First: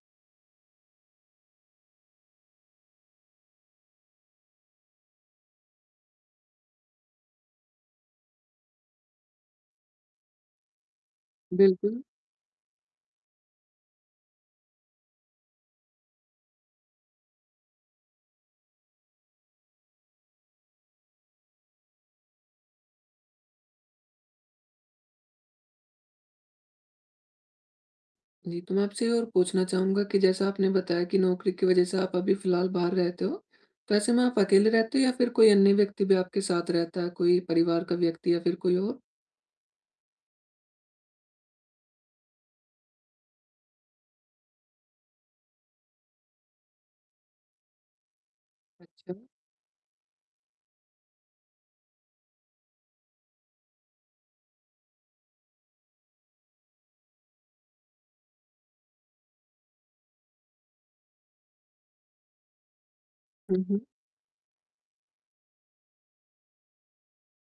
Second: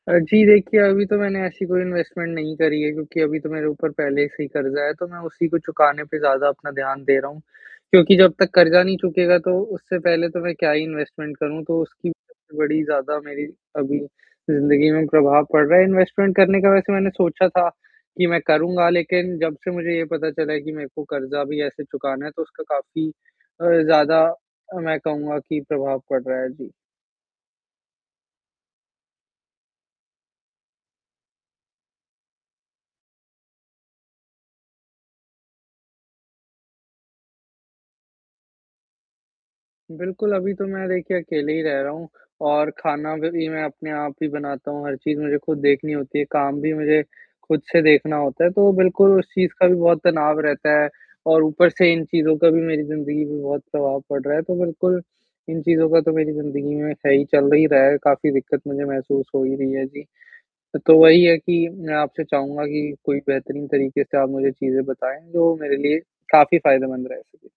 अ, जी, देखिए, अभी तो मैंने ऐसी कोई इन्वेस्टमेंट नहीं करी है, क्योंकि अभी तो मेरे ऊपर पहले से ही कर्ज़ा है तो मैं उसी को चुकाने पर ज़्यादा अपना ध्यान दे रहा हूँ। क्योंकि जब तक कर्ज़ा नहीं चुकेगा तो उससे पहले तो मैं क्या ही इन्वेस्टमेंट करूँ, तो बिल्कुल। उसकी बड़ी ज़्यादा मेरी अभी ज़िंदगी में भी प्रभाव पड़ रहा है, इन्वेस्टमेंट करने का वैसे मैंने सोचा था, कि मैं करूँगा लेकिन जब से मुझे ये पता चला है कि मेरे को कर्ज़ा भी ऐसे चुकाना है तो उसका काफ़ी अ, ज़्यादा अ, मैं कहूँगा कि प्रभाव पड़ रहा है। जी। जी, तो मैं आपसे ये और पूछना चाहूँगा कि जैसा आपने बताया कि नौकरी की वज़ह से आप अभी फिलहाल बाहर रहते हो, तो ऐसे में आप अकेले रहते हो या फिर कोई अन्य व्यक्ति भी आपके साथ रहता है, कोई परिवार का व्यक्ति या फिर कोई और? बिल्कुल, अभी तो मैं देखिए अकेले ही रह रहा हूँ और खाना भ भी मैं अपने आप ही बनाता हूँ, हर चीज़ मुझे खुद देखनी होती है, काम भी मुझे खुद से देखना होता है, तो बिल्कुल अच्छा। उस चीज़ का भी बहुत तनाव रहता है। और ऊपर से इन चीज़ों का भी मेरी ज़िंदगी में बहुत प्रभाव पड़ रहा है, तो बिल्कुल इन चीज़ का तो मेरी ज़िंदगी में सही चल नहीं रहा है, काफ़ी दिक्कत मुझे महसूस हो ही रही है, जी। तो वही है कि मैं आपसे चाहूँगा कि कोई हुँ, बेहतरीन हुँ। तरीके से आप मुझे चीज़ें बताएँ, जो मेरे लिए काफ़ी फ़ायदेमंद रह सके?